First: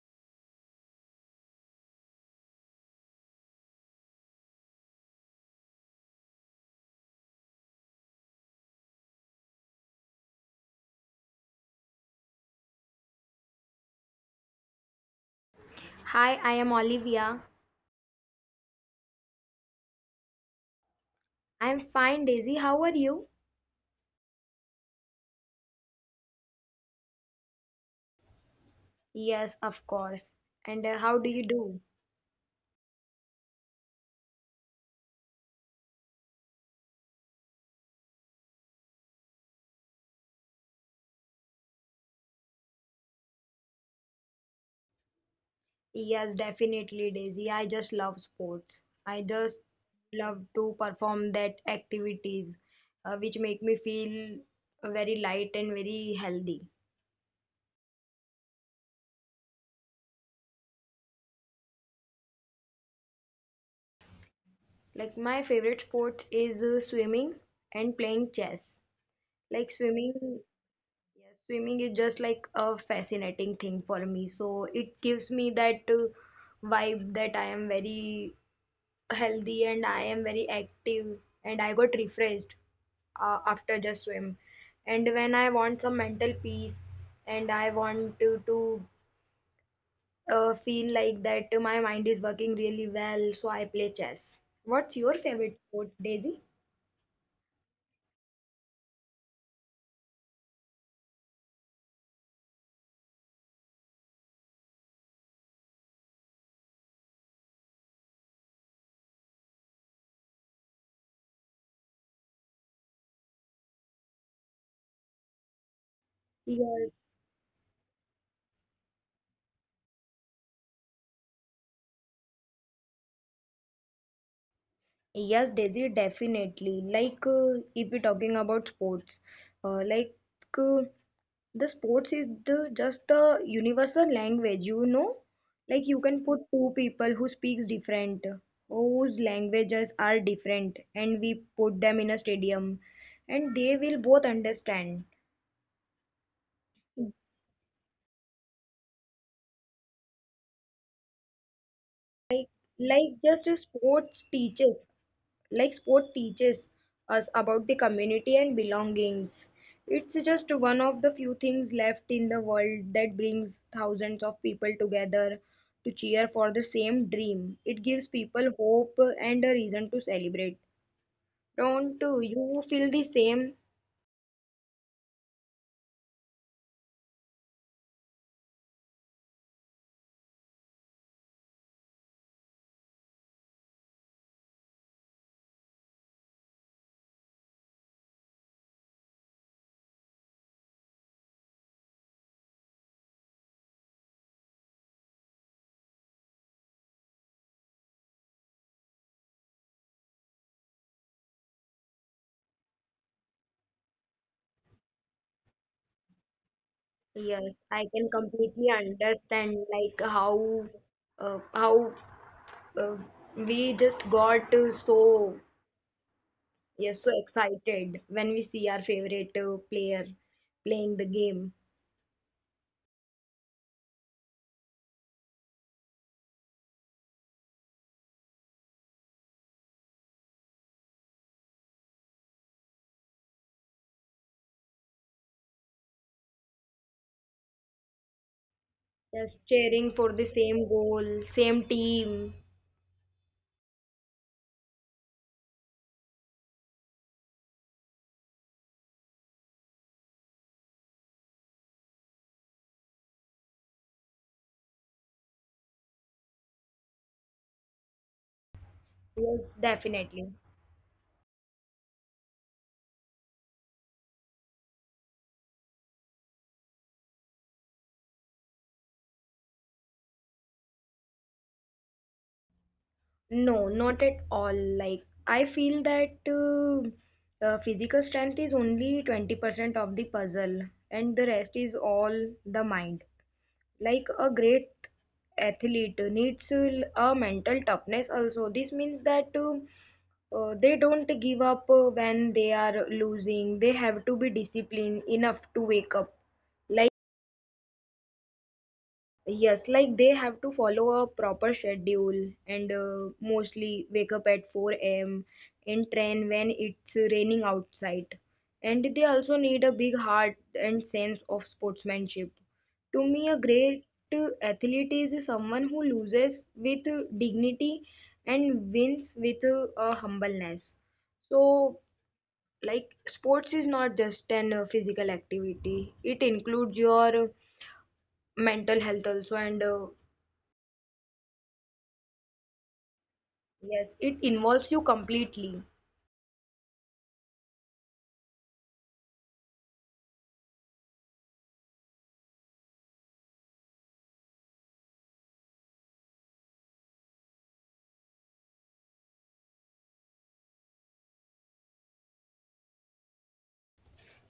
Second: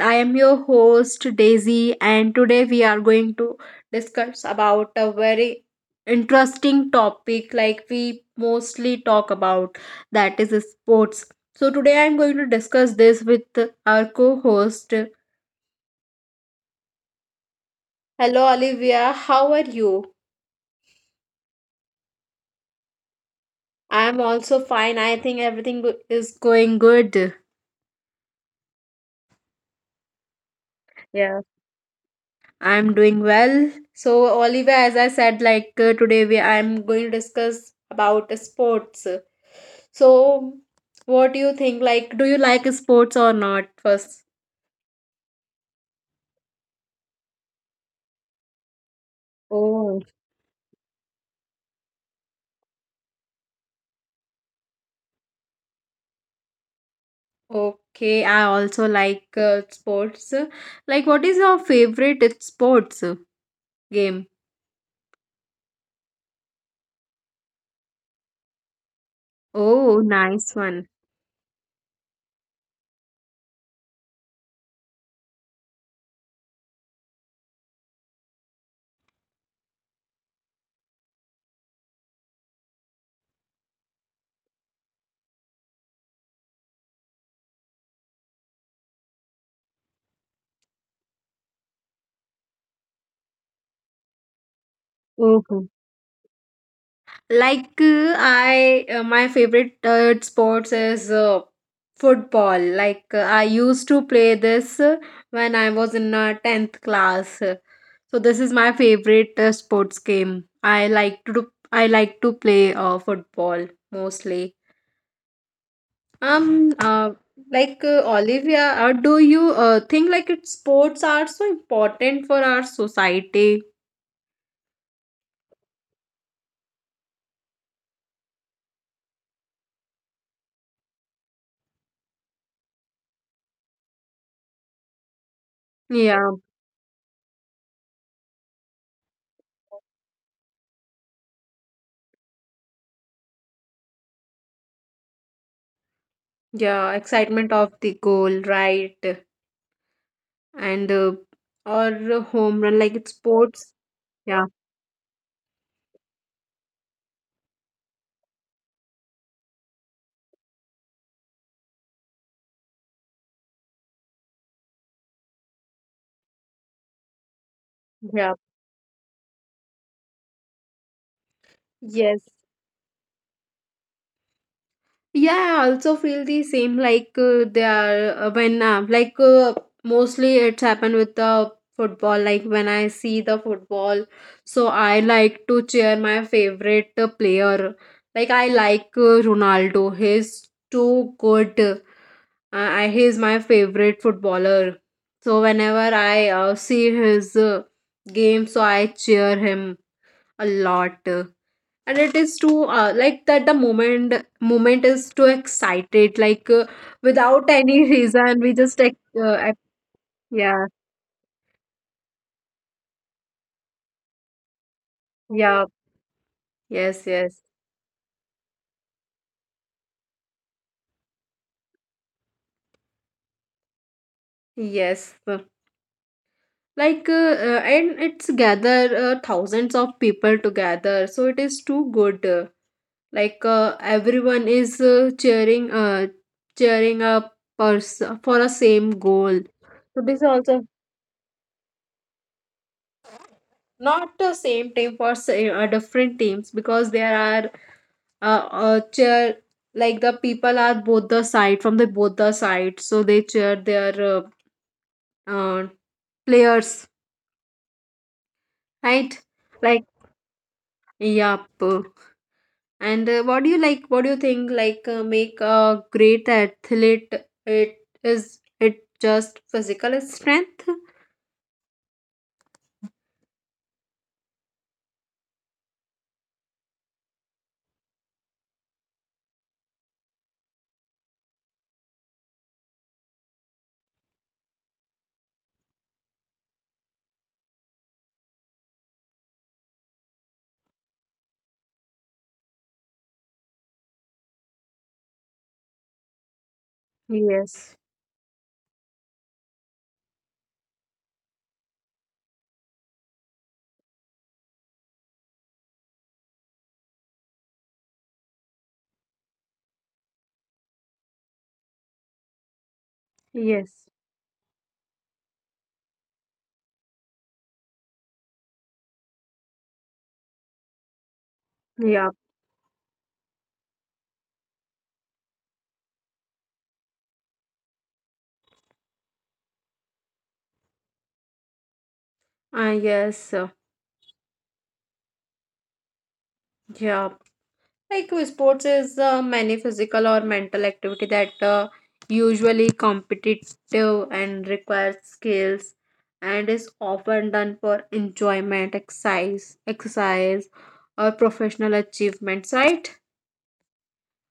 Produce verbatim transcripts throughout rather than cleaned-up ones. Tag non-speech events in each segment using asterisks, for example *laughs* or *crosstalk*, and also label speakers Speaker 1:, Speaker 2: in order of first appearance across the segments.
Speaker 1: I am your host Daisy and today we are going to discuss about a very interesting topic like we mostly talk about that is sports. So today I am going to discuss this with our co-host.
Speaker 2: Hi, I am Olivia.
Speaker 1: Hello Olivia, how are you?
Speaker 2: I'm fine, Daisy. How are you?
Speaker 1: I am also fine. I think everything go- is going good.
Speaker 2: Yes, of course. And uh, how do
Speaker 1: Yeah.
Speaker 2: you do?
Speaker 1: I'm doing well. So, Oliver, as I said, like uh, today we I'm going to discuss about sports. So, what do you think? Like, do you like sports or not? First,
Speaker 2: Yes, definitely, Daisy. I just love sports. I just
Speaker 1: oh,
Speaker 2: love to perform that activities uh, which make me feel very light and very healthy.
Speaker 1: okay. I also like uh, sports. Like, what is your favorite sports game?
Speaker 2: Like my favorite sport is uh, swimming and playing chess. Like
Speaker 1: Oh,
Speaker 2: swimming.
Speaker 1: nice one.
Speaker 2: Yes, swimming is just like a fascinating thing for me. So it gives me that uh, vibe that I am very healthy and I am very active, and I got refreshed uh, after just swim. And when I want some mental peace and I want to, to uh, feel like that my mind is working really well, so I play chess. What's your favorite
Speaker 1: Oh.
Speaker 2: sport, Daisy?
Speaker 1: Like uh, I, uh, my favorite uh, sports is uh, football. Like uh, I used to play this uh, when I was in uh, tenth class. So this is my favorite uh, sports game. I like to do, I like to play uh, football mostly. Um,
Speaker 2: Yes.
Speaker 1: uh, like uh, Olivia, uh, do you uh, think like it, sports are so important for our society?
Speaker 2: Yes, Daisy, definitely. Like, uh, if we're talking about sports, uh, like uh, the sports is the just the universal language, you know. Like you can
Speaker 1: Yeah,
Speaker 2: put two people who speaks different, whose languages are different, and we put them in a stadium, and they will both understand.
Speaker 1: yeah, excitement of the goal, right? And uh, or a home run, like it's
Speaker 2: Like just
Speaker 1: sports.
Speaker 2: sports
Speaker 1: Yeah,
Speaker 2: teaches. Like sport teaches us about the community and belongings. It's just one of the few things left in the world that brings thousands of people together to cheer for the same dream. It gives
Speaker 1: yeah,
Speaker 2: people hope and a reason to celebrate. don't uh,
Speaker 1: yes,
Speaker 2: you feel the same?
Speaker 1: yeah, I also feel the same. Like uh, they are uh, when uh, like uh, mostly it's happened with the football. Like when I see the football, so I like to cheer my favorite uh, player. Like I like uh, Ronaldo, he's too good. Uh, I, he's my favorite footballer. So whenever I uh, see his uh, game, so I cheer him a lot. Uh, and it is too uh, like that, the moment moment is too excited. Like uh, without
Speaker 2: Yes,
Speaker 1: any
Speaker 2: I
Speaker 1: *laughs*
Speaker 2: can
Speaker 1: reason, we
Speaker 2: completely
Speaker 1: just like uh, ac-
Speaker 2: understand like how
Speaker 1: yeah,
Speaker 2: uh, how uh, we just got uh, so.
Speaker 1: yeah,
Speaker 2: Yes,
Speaker 1: yes,
Speaker 2: so
Speaker 1: yes.
Speaker 2: excited when we see our favorite uh, player playing the game.
Speaker 1: Yes, uh, like uh, uh, and it's gather uh, thousands of people together, so it is too good. Uh, like uh, everyone is uh, cheering uh, cheering up pers- for a same
Speaker 2: Yes,
Speaker 1: goal.
Speaker 2: cheering
Speaker 1: So
Speaker 2: for
Speaker 1: this
Speaker 2: the
Speaker 1: also,
Speaker 2: same goal, same team.
Speaker 1: not the same team, for sa- uh, different teams, because there are uh, uh cheer, like the people are both the side from the both the sides, so they cheer their uh, uh players, right?
Speaker 2: Yes,
Speaker 1: Like,
Speaker 2: definitely.
Speaker 1: yep. And uh, what do you like, what do you think like uh, make a great athlete, it is it just physical strength?
Speaker 2: No, not at all. Like, I feel that uh, uh, physical strength is only twenty percent of the puzzle, and the rest is all the mind. Like a great athlete needs a mental toughness also. This means that um, uh, they don't give up uh, when they are losing. They have to be disciplined enough to wake up.
Speaker 1: Yes,
Speaker 2: Yes, like they have to follow a proper schedule and uh, mostly wake up at four a m and train when it's raining outside. And they also need a big heart and sense of sportsmanship. To me, a great
Speaker 1: yes,
Speaker 2: athlete is someone who loses with dignity and wins with uh, a humbleness. So,
Speaker 1: yeah,
Speaker 2: like, sports is not just an uh, physical activity, it includes your mental health also and uh,
Speaker 1: uh, yes, uh,
Speaker 2: Yes, it involves you completely.
Speaker 1: yeah. Like uh, sports is uh, many physical or mental activity that uh, usually competitive and requires skills and is often done for enjoyment, exercise, exercise or professional achievements, right?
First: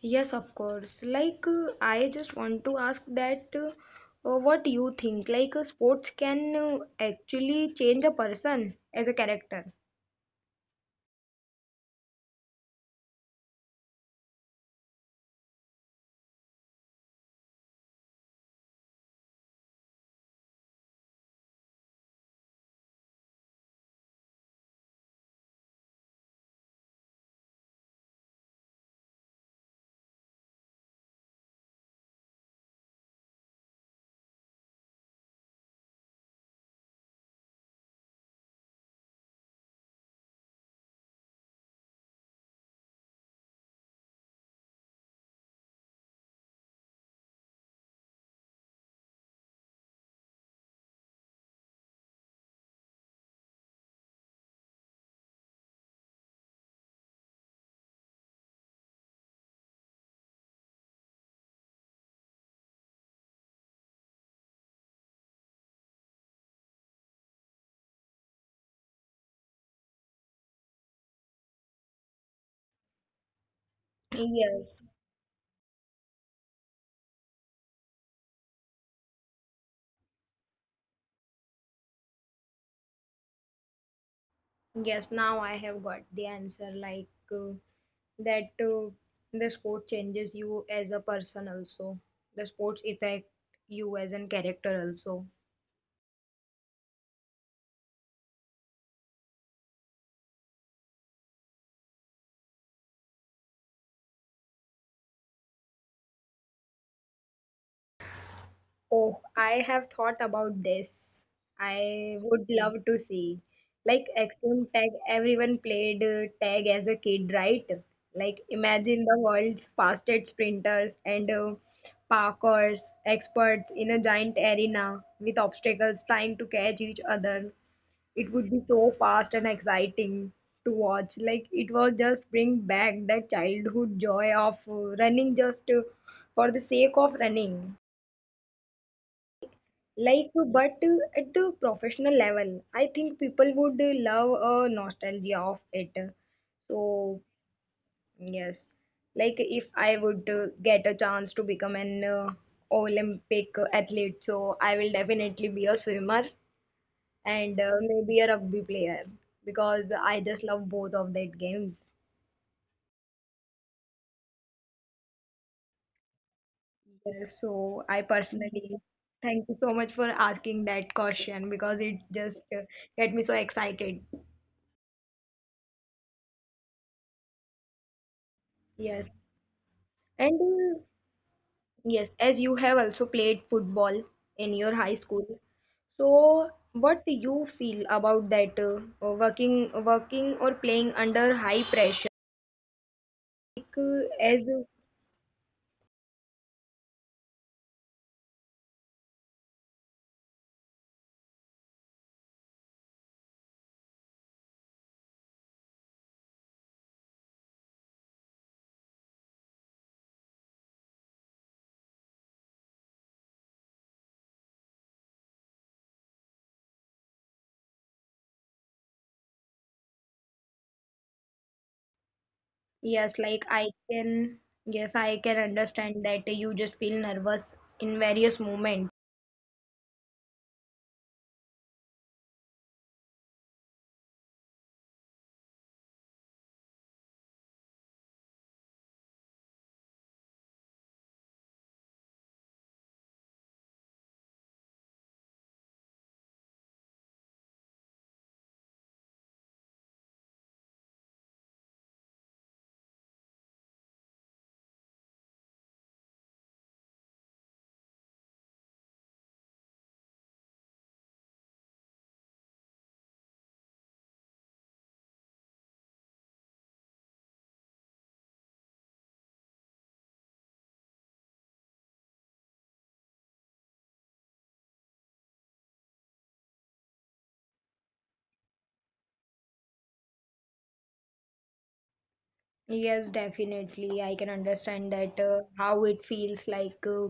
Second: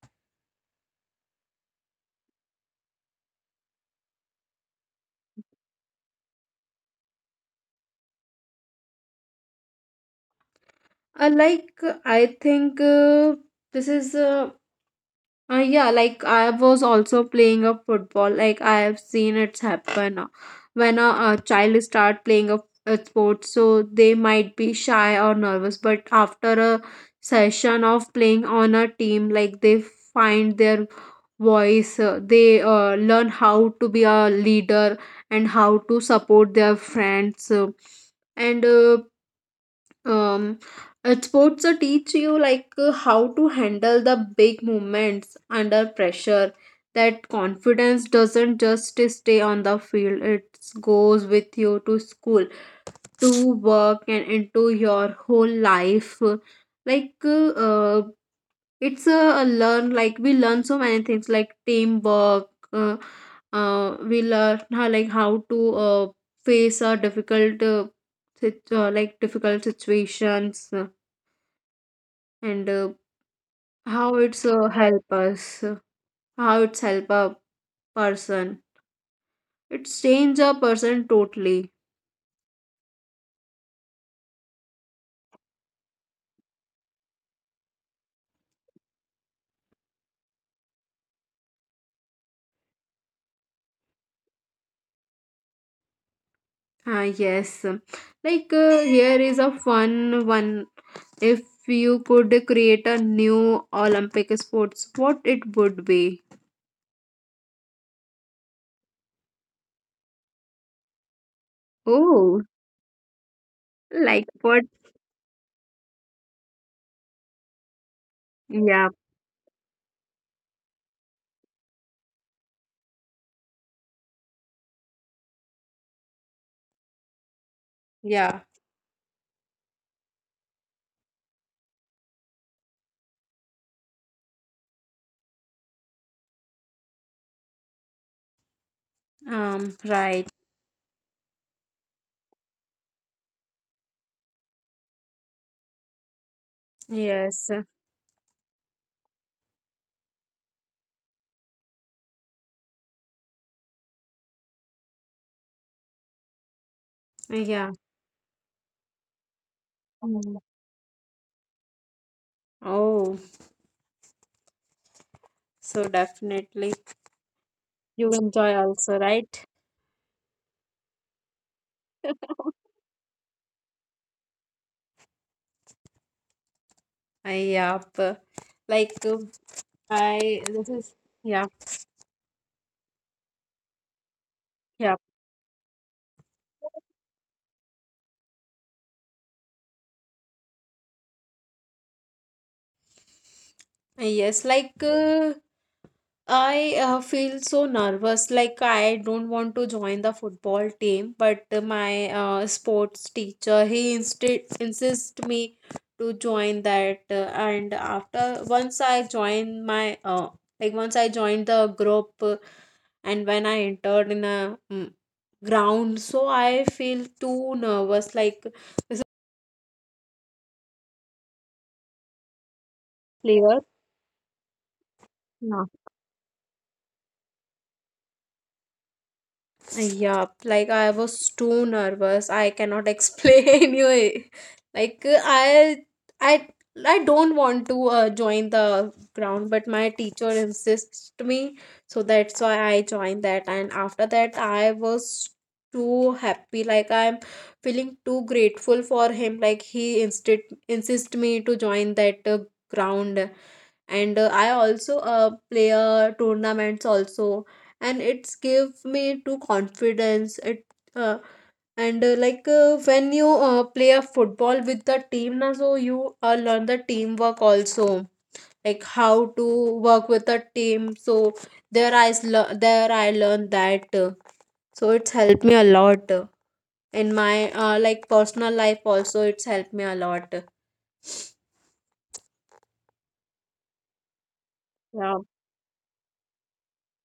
Speaker 2: Yes, of course. Like, uh, I just want to ask that uh, uh, what you think? Like, uh, sports can uh, actually change a person as a character.
Speaker 1: Uh, like uh, I think uh, this is uh, Uh, yeah, like I was also playing a football. Like I have seen it's happen uh, when a, a child start playing a, a sport, so they might be shy or nervous. But after a session of playing on a team, like they find their voice, uh, they uh, learn how to be a leader and how to support their friends. Uh, and uh, um, uh, Sports uh, teach you like uh, how to handle the big moments under pressure. That confidence doesn't just stay on the field; it goes with you to school, to work, and into your whole life. Like uh, uh, it's a, a learn. Like we learn so many things, like teamwork. Uh, uh, we learn how like how to uh, face a difficult uh, sit- uh, like difficult situations. And uh, how it's uh,
Speaker 2: Yes.
Speaker 1: help us, uh, how it's help a person, it's change a person totally.
Speaker 2: Yes, now I have got the answer. Like, uh, that uh, the sport changes you as a person also. The sports affect you as a character also.
Speaker 1: Ah, yes. Like uh, here is a fun one. If you could create a new Olympic sports, what it would be?
Speaker 2: Oh, I have thought about this. I
Speaker 1: Oh,
Speaker 2: would love to see. Like
Speaker 1: like what?
Speaker 2: Extreme Tag, everyone played uh, tag as a kid, right? Like
Speaker 1: Yeah,
Speaker 2: imagine the world's fastest sprinters and uh, parkours experts in a giant arena with obstacles trying to catch each other. It
Speaker 1: yeah,
Speaker 2: would be so fast and exciting to watch. Like it was just bring back that childhood joy of uh, running just uh, for the sake of running.
Speaker 1: um, right,
Speaker 2: Like, but uh, at the professional level, I think people would uh, love a nostalgia of it. So,
Speaker 1: yes,
Speaker 2: yes, like if I would uh, get a chance to become an uh, Olympic athlete, so I will definitely be a swimmer and
Speaker 1: yeah.
Speaker 2: uh, maybe a rugby player because I
Speaker 1: Mm.
Speaker 2: just love both of that games.
Speaker 1: Oh, so definitely
Speaker 2: Yes, so I
Speaker 1: you enjoy
Speaker 2: personally
Speaker 1: also,
Speaker 2: thank
Speaker 1: right?
Speaker 2: you so much for asking that question because it just uh,
Speaker 1: *laughs*
Speaker 2: get me so excited.
Speaker 1: Yup. Like
Speaker 2: Yes.
Speaker 1: uh,
Speaker 2: And
Speaker 1: I, this
Speaker 2: uh,
Speaker 1: is, yeah,
Speaker 2: Yes, as you have also played football in your
Speaker 1: yeah,
Speaker 2: high school. So, what do you feel about that uh, working working or playing under high pressure? Like, uh, as
Speaker 1: yes. Like uh, I uh, feel so nervous, like I don't want to join the football team, but my uh, sports teacher, he instead insist me to join that. Uh, and after once I joined my uh, like once I joined the group uh, and when I entered in a mm, ground, so I feel too nervous, like this is
Speaker 2: yes, like
Speaker 1: player.
Speaker 2: I can yes, I can understand that you just feel nervous in various moments.
Speaker 1: Yeah, like I was too nervous. I cannot explain *laughs* you. Like I, I, I don't want to uh, join the ground, but my teacher insists me, so that's why I joined that. And after that, I was too happy. Like I'm feeling too grateful for him. Like he insist insist me to join that uh, ground. And uh, I also uh, play uh, tournaments also, and it's give me to confidence. It uh, and uh, Like uh, when you uh, play a football with the team na, so you uh, learn the teamwork also, like how to work with a team. So there i s- lear- there I learned that, uh, so it's helped me a lot uh, in my uh, like personal life also, it's helped me a lot.
Speaker 2: Yes, definitely. I can understand that
Speaker 1: Yeah,
Speaker 2: uh, how it feels like uh,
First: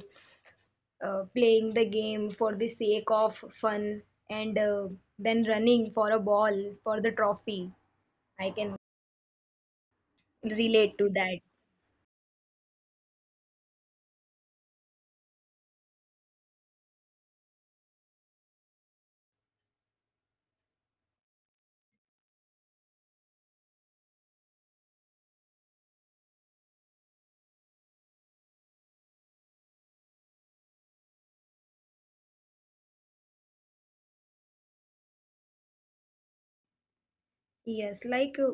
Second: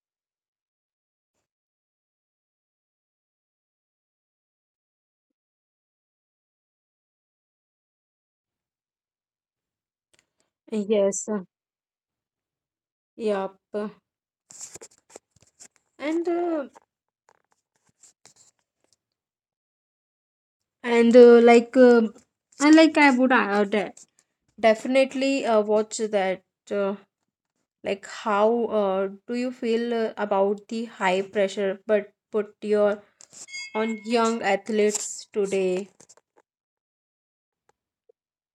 Speaker 2: uh, playing the game for the sake of fun and uh, then running for a ball for the trophy. I can relate to
Speaker 1: yes,
Speaker 2: that.
Speaker 1: uh, yep. and uh, and uh, like um and like I would uh, de- definitely uh, watch that. uh, like how uh, do you feel uh, about the high pressure but put your on young athletes today?
Speaker 2: Yes, like uh,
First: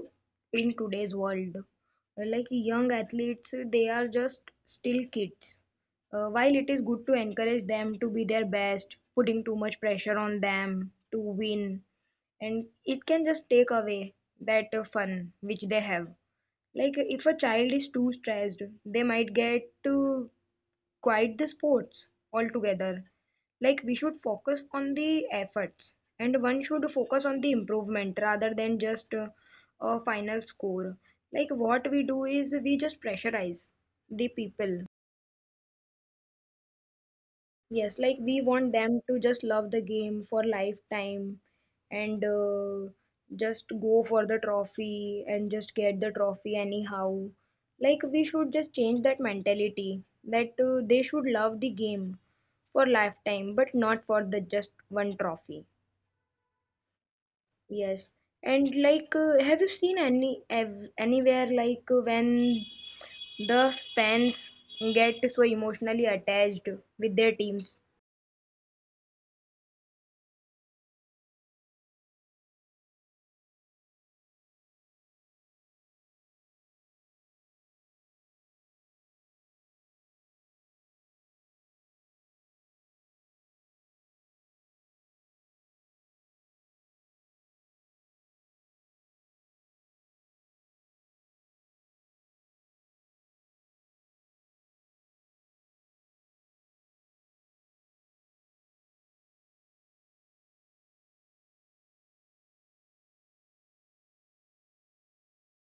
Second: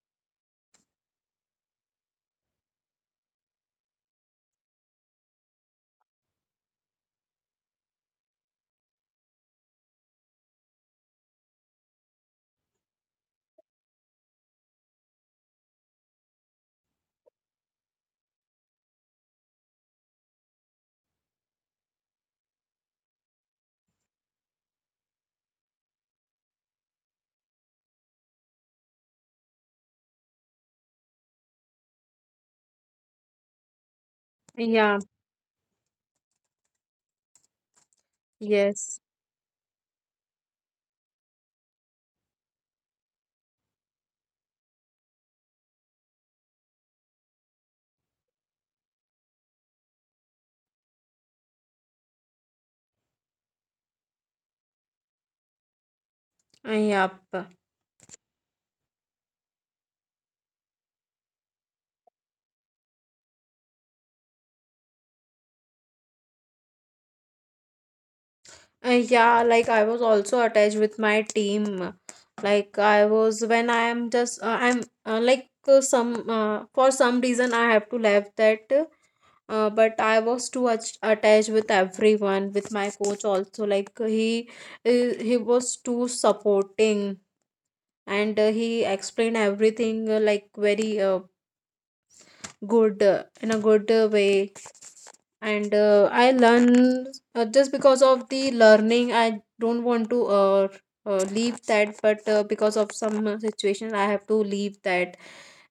Speaker 2: in today's world, uh, like young athletes, uh, they are just still kids. Uh, while it is good to encourage them to be their best, putting too much pressure on them to win, and it can just take away that uh, fun which they have. Like if a child is too stressed, they might get to quite the sports altogether. Like we should focus on the efforts, and one should focus on the improvement rather than just uh, a final score. Like what we do is we just pressurize the people.
Speaker 1: Yeah,
Speaker 2: Yes, like we want
Speaker 1: yes.
Speaker 2: them to just love the game for lifetime and uh, just go for the trophy and just get the trophy anyhow. Like we should just change that mentality that uh, they should love the game for lifetime but not for the just one trophy.
Speaker 1: Uh, yep.
Speaker 2: Yes. And like uh, have you seen any ev anywhere like uh, when the fans get so emotionally attached with their teams?
Speaker 1: Uh, yeah, like I was also attached with my team. Like I was when I am just uh, I'm uh, like uh, some uh, for some reason, I have to left that. Uh, uh, but I was too much attached with everyone, with my coach also. Like he, he he was too supporting, and uh, he explained everything uh, like very uh, good uh, in a good uh, way. And uh, I learned uh, just because of the learning. I don't want to uh, uh, leave that, but uh, because of some uh, situation, I have to leave that.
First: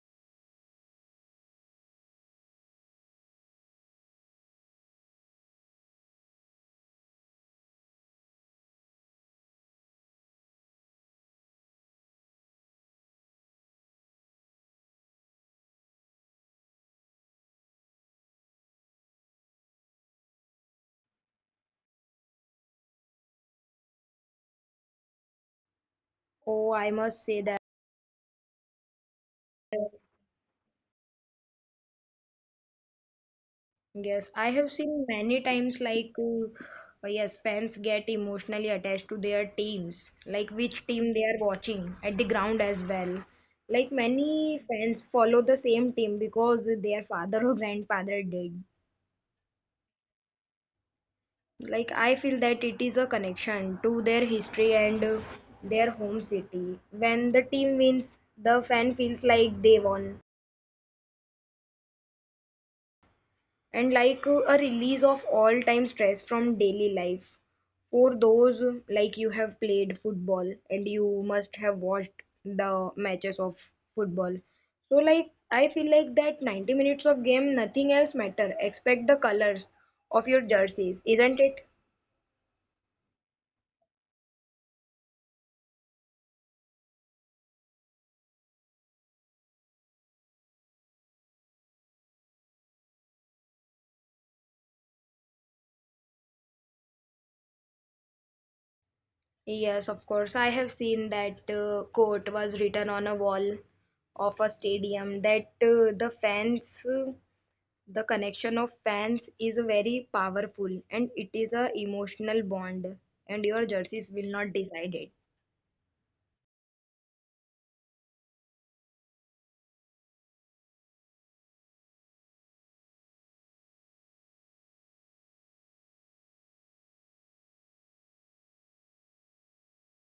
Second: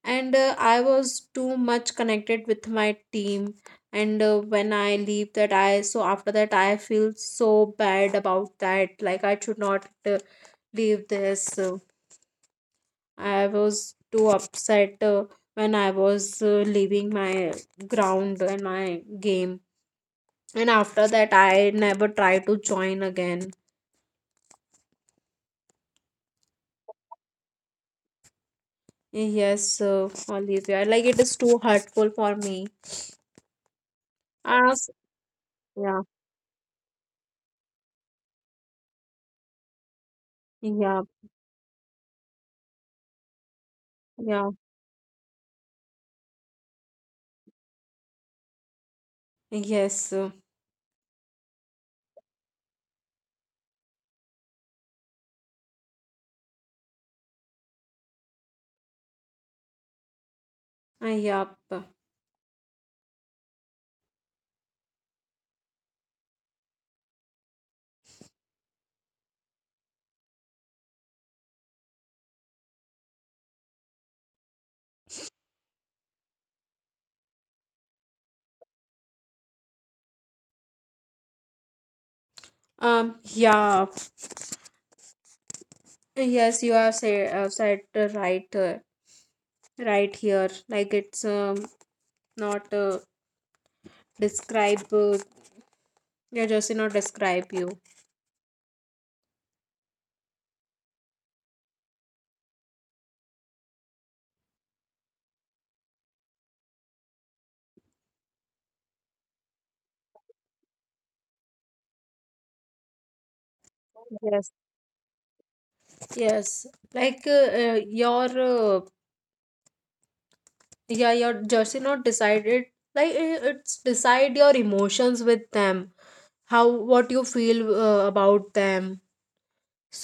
Speaker 1: And uh, I was too much connected with my team. And uh, when I leave that, I so after that I feel so bad about that, like I should not uh, leave this. uh, I was too upset uh, when I was uh, leaving my ground and my game. And after that, I never try to join again.
Speaker 2: Oh, I must say that
Speaker 1: Yes, uh, Olivia, like it is too hurtful for me
Speaker 2: yes, I have
Speaker 1: as,
Speaker 2: seen many times
Speaker 1: yeah,
Speaker 2: like uh, uh, yes, fans get emotionally attached to their teams, like which
Speaker 1: yeah,
Speaker 2: team they are watching at the ground as well. Like
Speaker 1: yeah,
Speaker 2: many fans follow the same team because their father or *laughs* grandfather did.
Speaker 1: yes, uh,
Speaker 2: Like I feel that it is a connection to their history and uh, their home city. When the team wins, the fan feels like they won.
Speaker 1: uh, yeah.
Speaker 2: And like uh, a release of all time stress from daily life for those uh, like you have played football and you must have watched the matches of football. So like I feel like that ninety minutes of game nothing else matter except the colors of your jerseys, isn't it?
Speaker 1: Um, yeah, yes, you have said, uh, said uh, right, uh, right here. Like it's um, not uh, describe, uh, yeah, just not describe you.
Speaker 2: Yes, of course I have seen that uh, quote was written on a wall of a stadium that uh, the fans uh, the connection of fans is very powerful and it is a emotional bond and your jerseys will not
Speaker 1: Yes,
Speaker 2: decide it.
Speaker 1: yes. Like uh, uh, your uh, yeah, your jersey not decided. Like i- it's decide your emotions with them, how what you feel uh, about them.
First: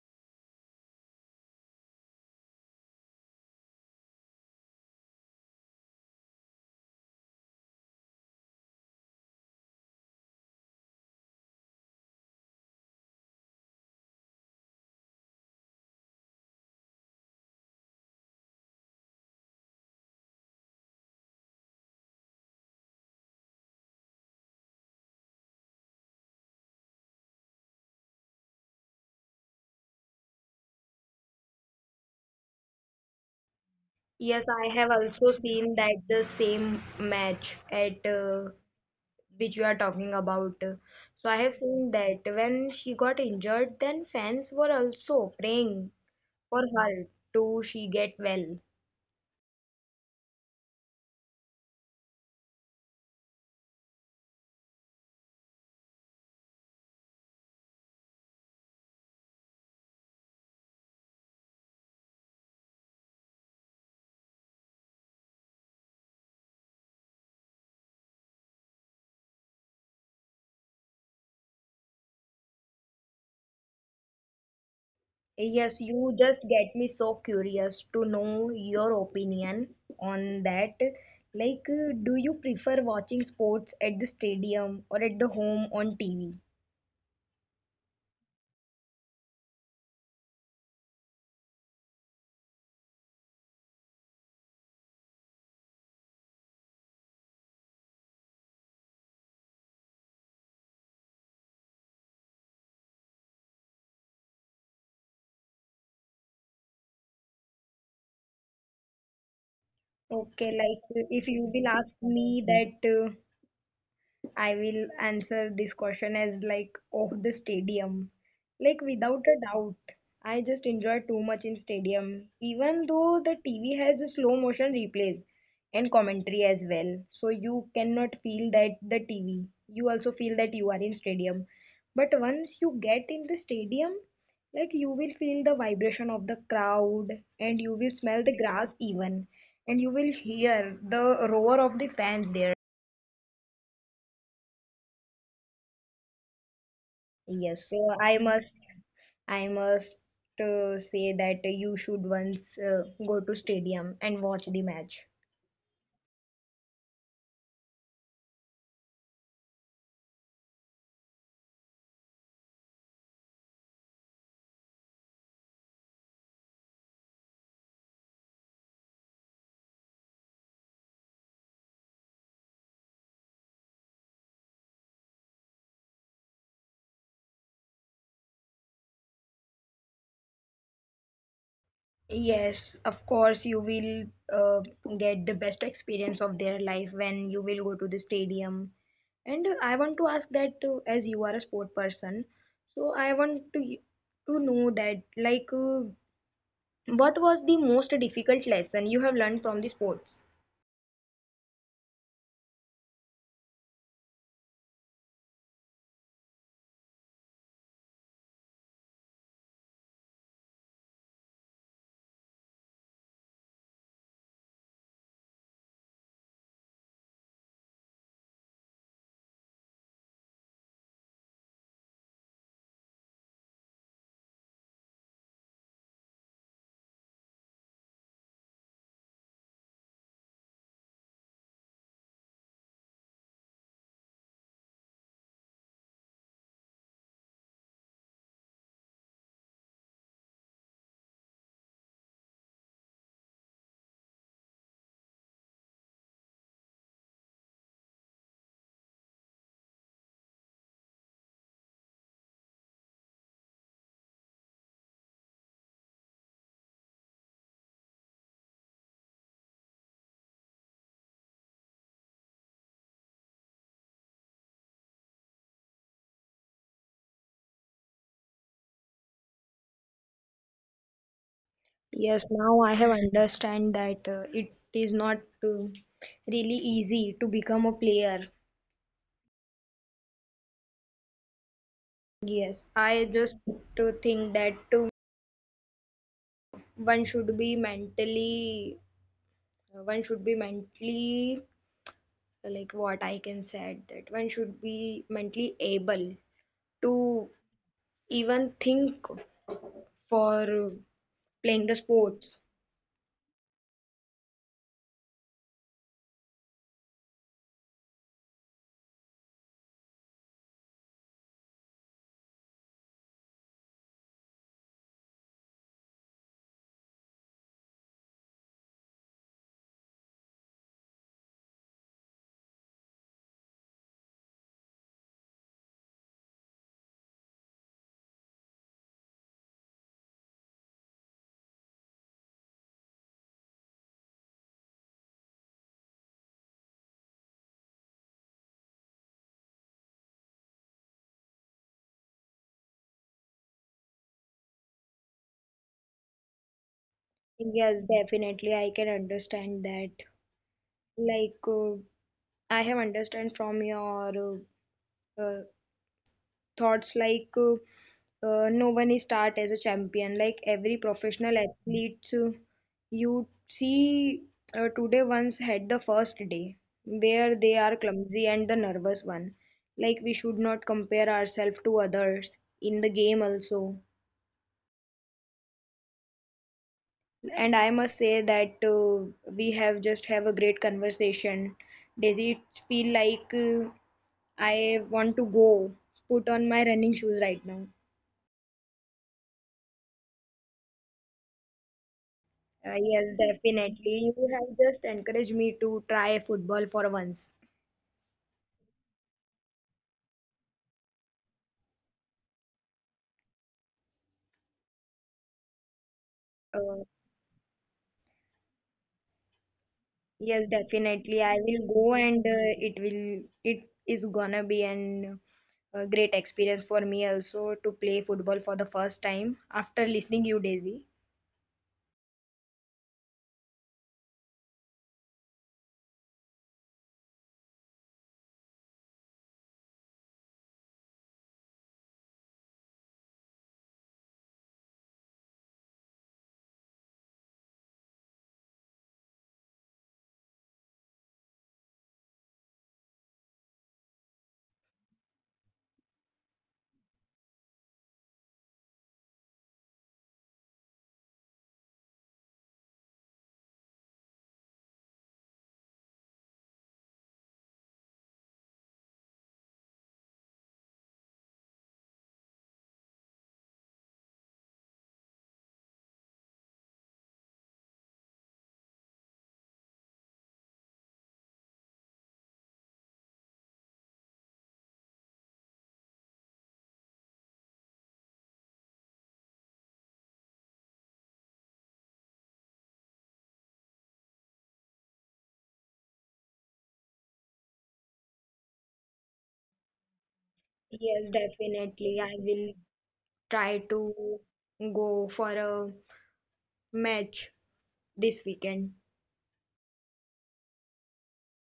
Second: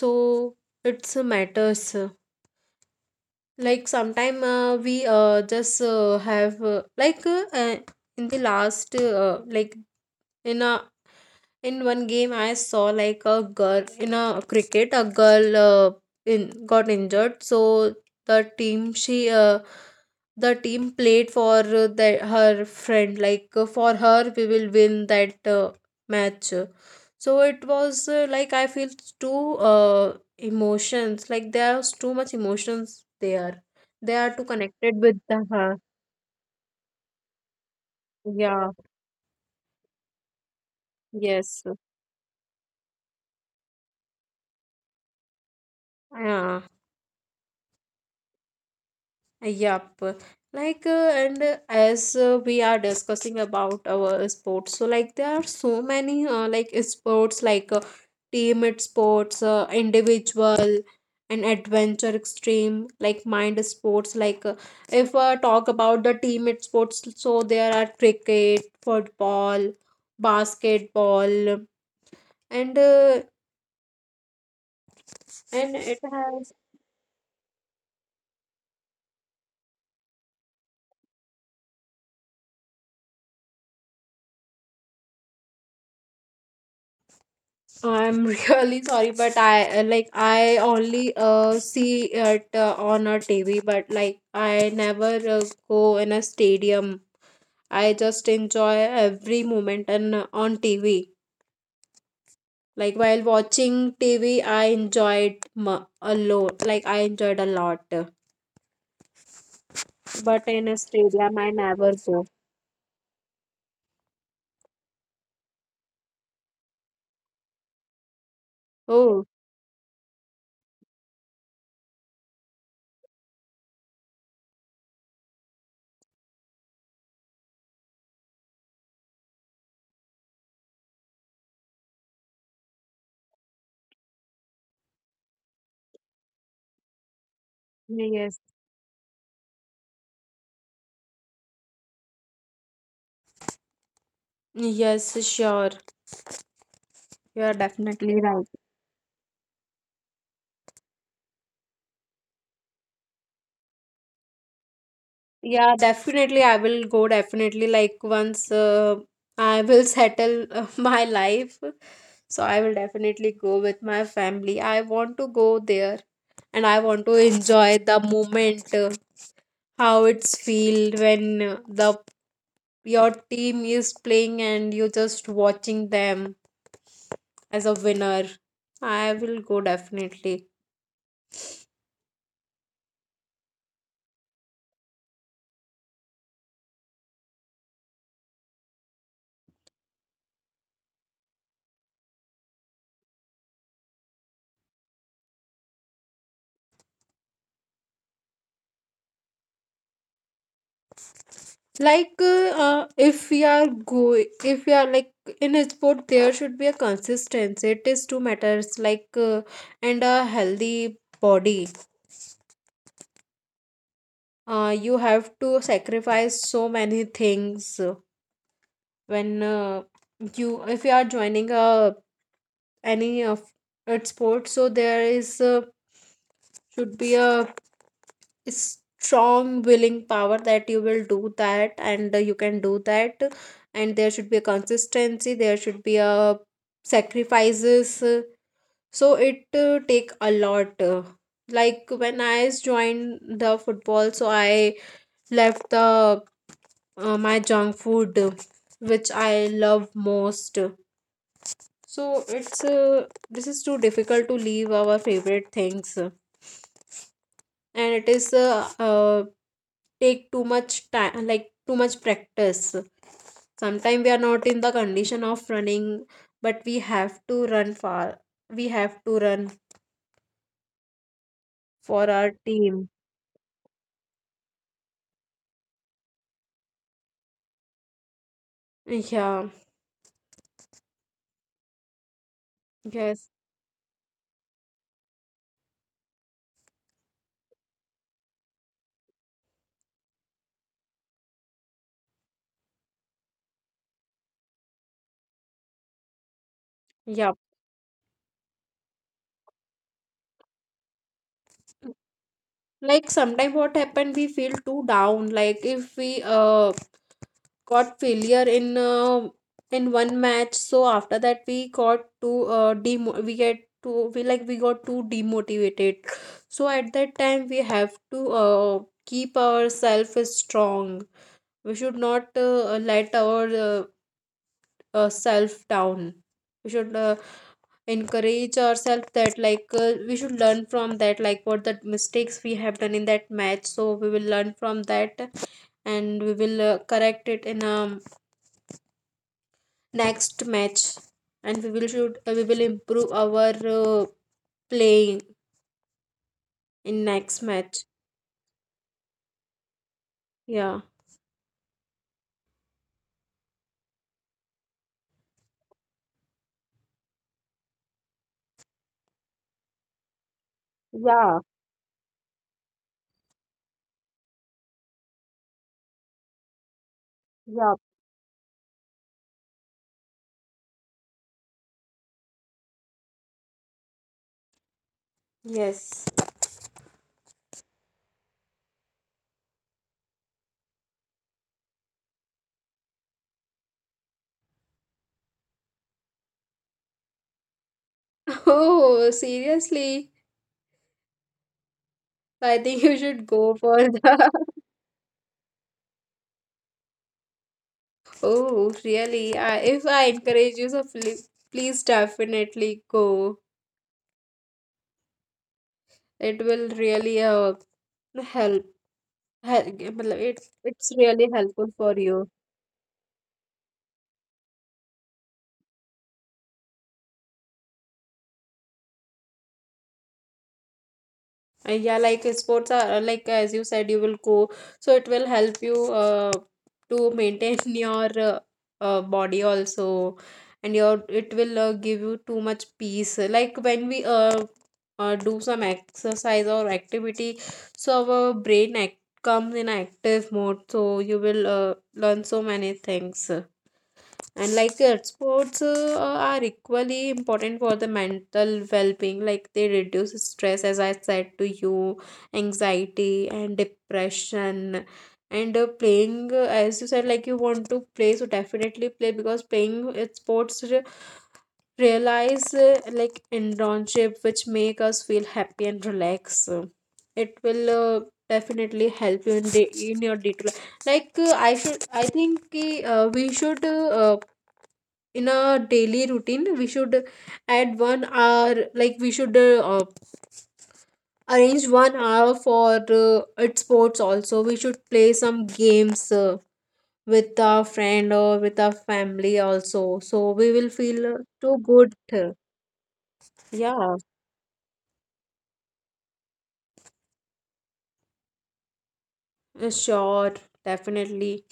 Speaker 1: So it's uh, matters. Like sometime uh, we uh, just uh, have uh, like uh, uh, in the last uh, like in a in one game, I saw like a girl in a cricket, a girl uh, in got injured. So the team she uh, the team played for uh, the, her friend, like uh, for her we will win that uh, match. So it was uh, like I feel too uh, emotions, like there's too much emotions there. They are
Speaker 2: Yes,
Speaker 1: too
Speaker 2: I have
Speaker 1: connected with
Speaker 2: also seen
Speaker 1: the,
Speaker 2: that the same match at uh,
Speaker 1: yeah,
Speaker 2: which you are talking about. So I have
Speaker 1: yes,
Speaker 2: seen that when she got injured, then fans were also praying for
Speaker 1: yeah.
Speaker 2: her to she get well.
Speaker 1: Yup. Like, uh, and uh, as uh, we are discussing about our sports, so like there are so many uh, like sports like uh, team it sports, uh, individual, and adventure extreme, like mind sports. Like, uh, if uh, talk about the team it sports, so there are cricket, football, basketball, and uh, and
Speaker 2: Yes,
Speaker 1: it
Speaker 2: you just
Speaker 1: has.
Speaker 2: get me so curious to know your opinion on that. Like, uh, do you prefer watching sports at the stadium or at the home on T V?
Speaker 1: I'm *laughs* really sorry, but I uh, like I only uh see it uh, on a T V, but like I never uh, go in a stadium. I just enjoy every moment and uh, on T V. Like while watching T V, I enjoyed mu- a lot. Like I enjoyed a lot, but
Speaker 2: Okay,
Speaker 1: in a
Speaker 2: like uh, if
Speaker 1: stadium, I
Speaker 2: you will
Speaker 1: never
Speaker 2: ask
Speaker 1: go.
Speaker 2: me that uh, I will answer this question as like, oh, the stadium. Like, without
Speaker 1: Oh,
Speaker 2: a doubt, I just enjoy too much in stadium, even though the T V has a slow motion replays and commentary as well. So you cannot feel that the T V. You also feel that you are in stadium. But once you get in the stadium, like you will feel the vibration of the crowd, and you will smell the
Speaker 1: yes,
Speaker 2: grass even, and you will hear the roar of the fans there.
Speaker 1: yes, sure. You are
Speaker 2: Yes, so I
Speaker 1: definitely right.
Speaker 2: must, I must uh, say that you should once uh, go to stadium and watch the match.
Speaker 1: Yeah, definitely. I will go definitely, like once uh, I will settle uh, *laughs* my life. So I will definitely go with my family. I want to go there and I want to enjoy the moment, uh, how it's feel when uh, the your team is playing and you're just watching them as a winner. I will go definitely.
Speaker 2: Yes, of course you will uh, get the best experience of their life when you will go to the stadium. And uh, I want to ask that uh, as you are a sport person, so I want to to know that like uh, what was the most difficult lesson you have learned from the sports?
Speaker 1: like uh, uh, if we are go if we are like in a sport there should be a consistency it is two matters like uh, and a healthy body. Uh, you have to sacrifice so many things. Uh, when uh, you If you are joining a any of at sports, so there is uh, should be a strong willing power that you will do that, and uh, you can do that. And there should be a consistency, there should be a sacrifices. Uh, so it uh, take a lot. Uh, like when I joined the football, so I left the uh, my junk food, uh, which I love most. So it's uh, this is too difficult to leave our favorite things. And it is uh, uh, take too much time, like too much practice. Sometimes we are not in the condition of running, but we have to run far, we have to run for
Speaker 2: Yes,
Speaker 1: our
Speaker 2: now I
Speaker 1: team.
Speaker 2: have understand that uh, it is not uh, really easy to become a player.
Speaker 1: Yeah.
Speaker 2: Yes, I
Speaker 1: Yes.
Speaker 2: just to think that uh, one should be mentally, uh, one should be mentally, like what I can say that one should be mentally able to
Speaker 1: Yeah.
Speaker 2: even think for uh, playing the sports.
Speaker 1: Like sometimes what happened, we feel too down. Like if we uh got failure in uh, in one match, so after that we got to uh, demo- we get to we like we got too demotivated. So at that time we have to uh, keep ourselves strong. We should not uh, let our uh, uh, self down. We should uh, encourage ourselves that, like uh, we should learn from that, like what the mistakes we have done in that match, so we will learn from that. And we will uh, correct it in a next match. And we will should uh, we will improve our uh, playing in next
Speaker 2: Yes,
Speaker 1: match.
Speaker 2: definitely I can understand that.
Speaker 1: Yeah.
Speaker 2: Like uh, I have understand from your uh, uh, thoughts like uh, uh, no one is start as a champion. Like every professional
Speaker 1: Yeah,
Speaker 2: athlete uh, you see uh, today once had the first day where they are
Speaker 1: yeah.
Speaker 2: clumsy and the nervous one. Like we should not compare ourselves to others in the game also.
Speaker 1: Yes.
Speaker 2: And I must say that uh, we have just have a great conversation. Does it feel like uh, I want to go put on my running shoes right now?
Speaker 1: *laughs* Oh, seriously. I
Speaker 2: Uh,
Speaker 1: think you
Speaker 2: yes,
Speaker 1: should go for
Speaker 2: definitely. You
Speaker 1: the.
Speaker 2: have
Speaker 1: *laughs*
Speaker 2: just encouraged me to try football for once.
Speaker 1: Oh really? I, if I encourage you, so please, please definitely go. It will
Speaker 2: Uh,
Speaker 1: really uh, help, help it,
Speaker 2: yes,
Speaker 1: it's
Speaker 2: definitely.
Speaker 1: really
Speaker 2: I will
Speaker 1: helpful
Speaker 2: go
Speaker 1: for
Speaker 2: and
Speaker 1: you.
Speaker 2: uh, it will it is gonna be an uh, great experience for me also to play football for the first time after listening you, Daisy.
Speaker 1: Uh, yeah, like uh, sports are uh, like as you said you will go, so it will help you uh, to maintain *laughs* your uh, uh, body also. And your, it will uh, give you too much peace. Like when we uh, uh, do some exercise or activity, so our brain act- comes in active mode, so you will uh, learn so many things. And like uh, sports uh, are equally important for the mental well-being, like they reduce stress, as I said to you, anxiety and depression. And uh, playing, uh, as you said, like you want to play, so definitely play, because playing uh, sports re- realize uh, like internship which make us feel happy and relax. It will uh, definitely help you in, the, in your day to life. like uh, I should, I think uh, we should, uh, in a daily routine we should add one hour. Like we should uh, uh, arrange one hour for uh, at sports also, we should play some games uh, with our friend or with our family also, so we will
Speaker 2: Yes,
Speaker 1: feel uh, too good.
Speaker 2: definitely. I will try
Speaker 1: Yeah.
Speaker 2: to go for a match this weekend.
Speaker 1: Uh, sure. Definitely.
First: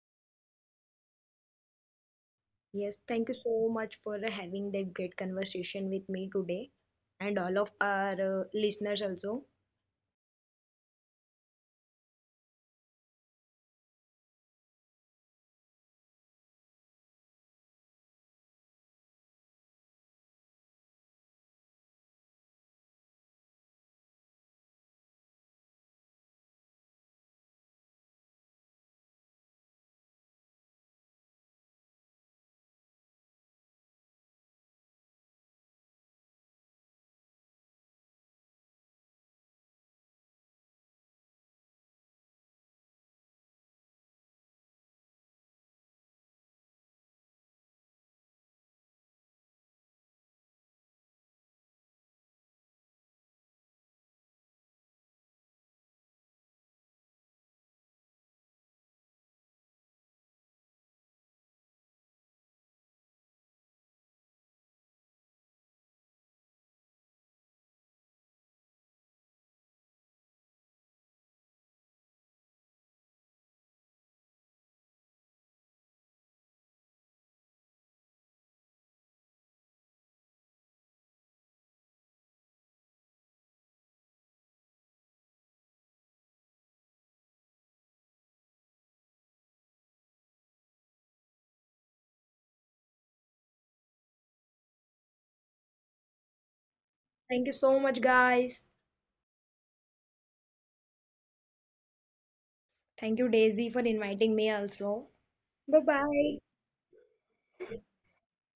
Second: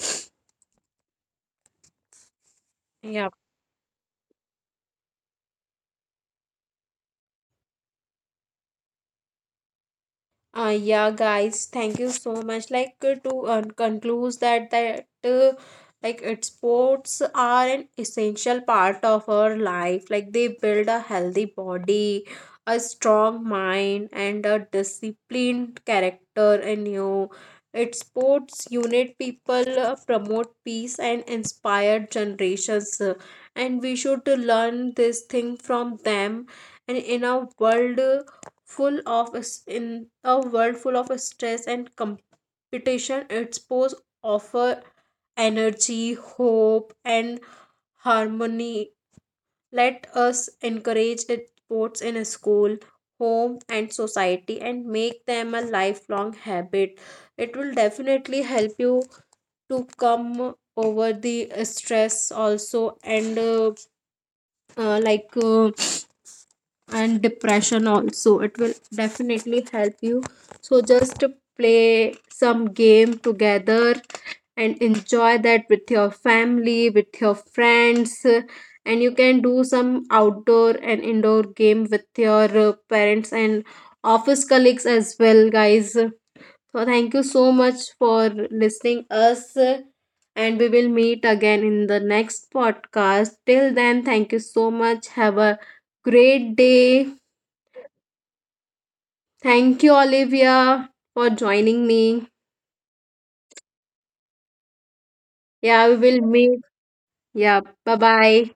Speaker 2: Yes, thank
Speaker 1: Yeah.
Speaker 2: you so much for having that great conversation with me today and all of our uh, listeners also.
Speaker 1: Uh, yeah, guys, thank you so much. Like uh, to uh, conclude that that uh, like it sports are an essential part of our life. Like they build a healthy body, a strong mind, and a disciplined character in you. It sports unite people, uh, promote peace, and inspire generations. Uh, And we should learn this thing from them. And in our world full of s- in a world full of stress and competition, its posts offer energy, hope, and harmony. Let us encourage its sports in school, home, and society, and make them a lifelong habit. It will definitely help you to come over the stress also, and uh, uh, like uh, and depression also, it will definitely help you. So just play some game together and enjoy that with your family, with your friends. And you can do some outdoor and indoor game with your uh, parents and office colleagues as well, guys. So thank you so much for listening us, and we will meet again in the next podcast. Till then, thank you so much. Have a great day.
Speaker 2: Thank you so much, guys.
Speaker 1: Thank you, Olivia, for joining me.
Speaker 2: Thank you, Daisy, for inviting me also. Bye
Speaker 1: Yeah, we will
Speaker 2: bye.
Speaker 1: meet. Yeah, bye bye.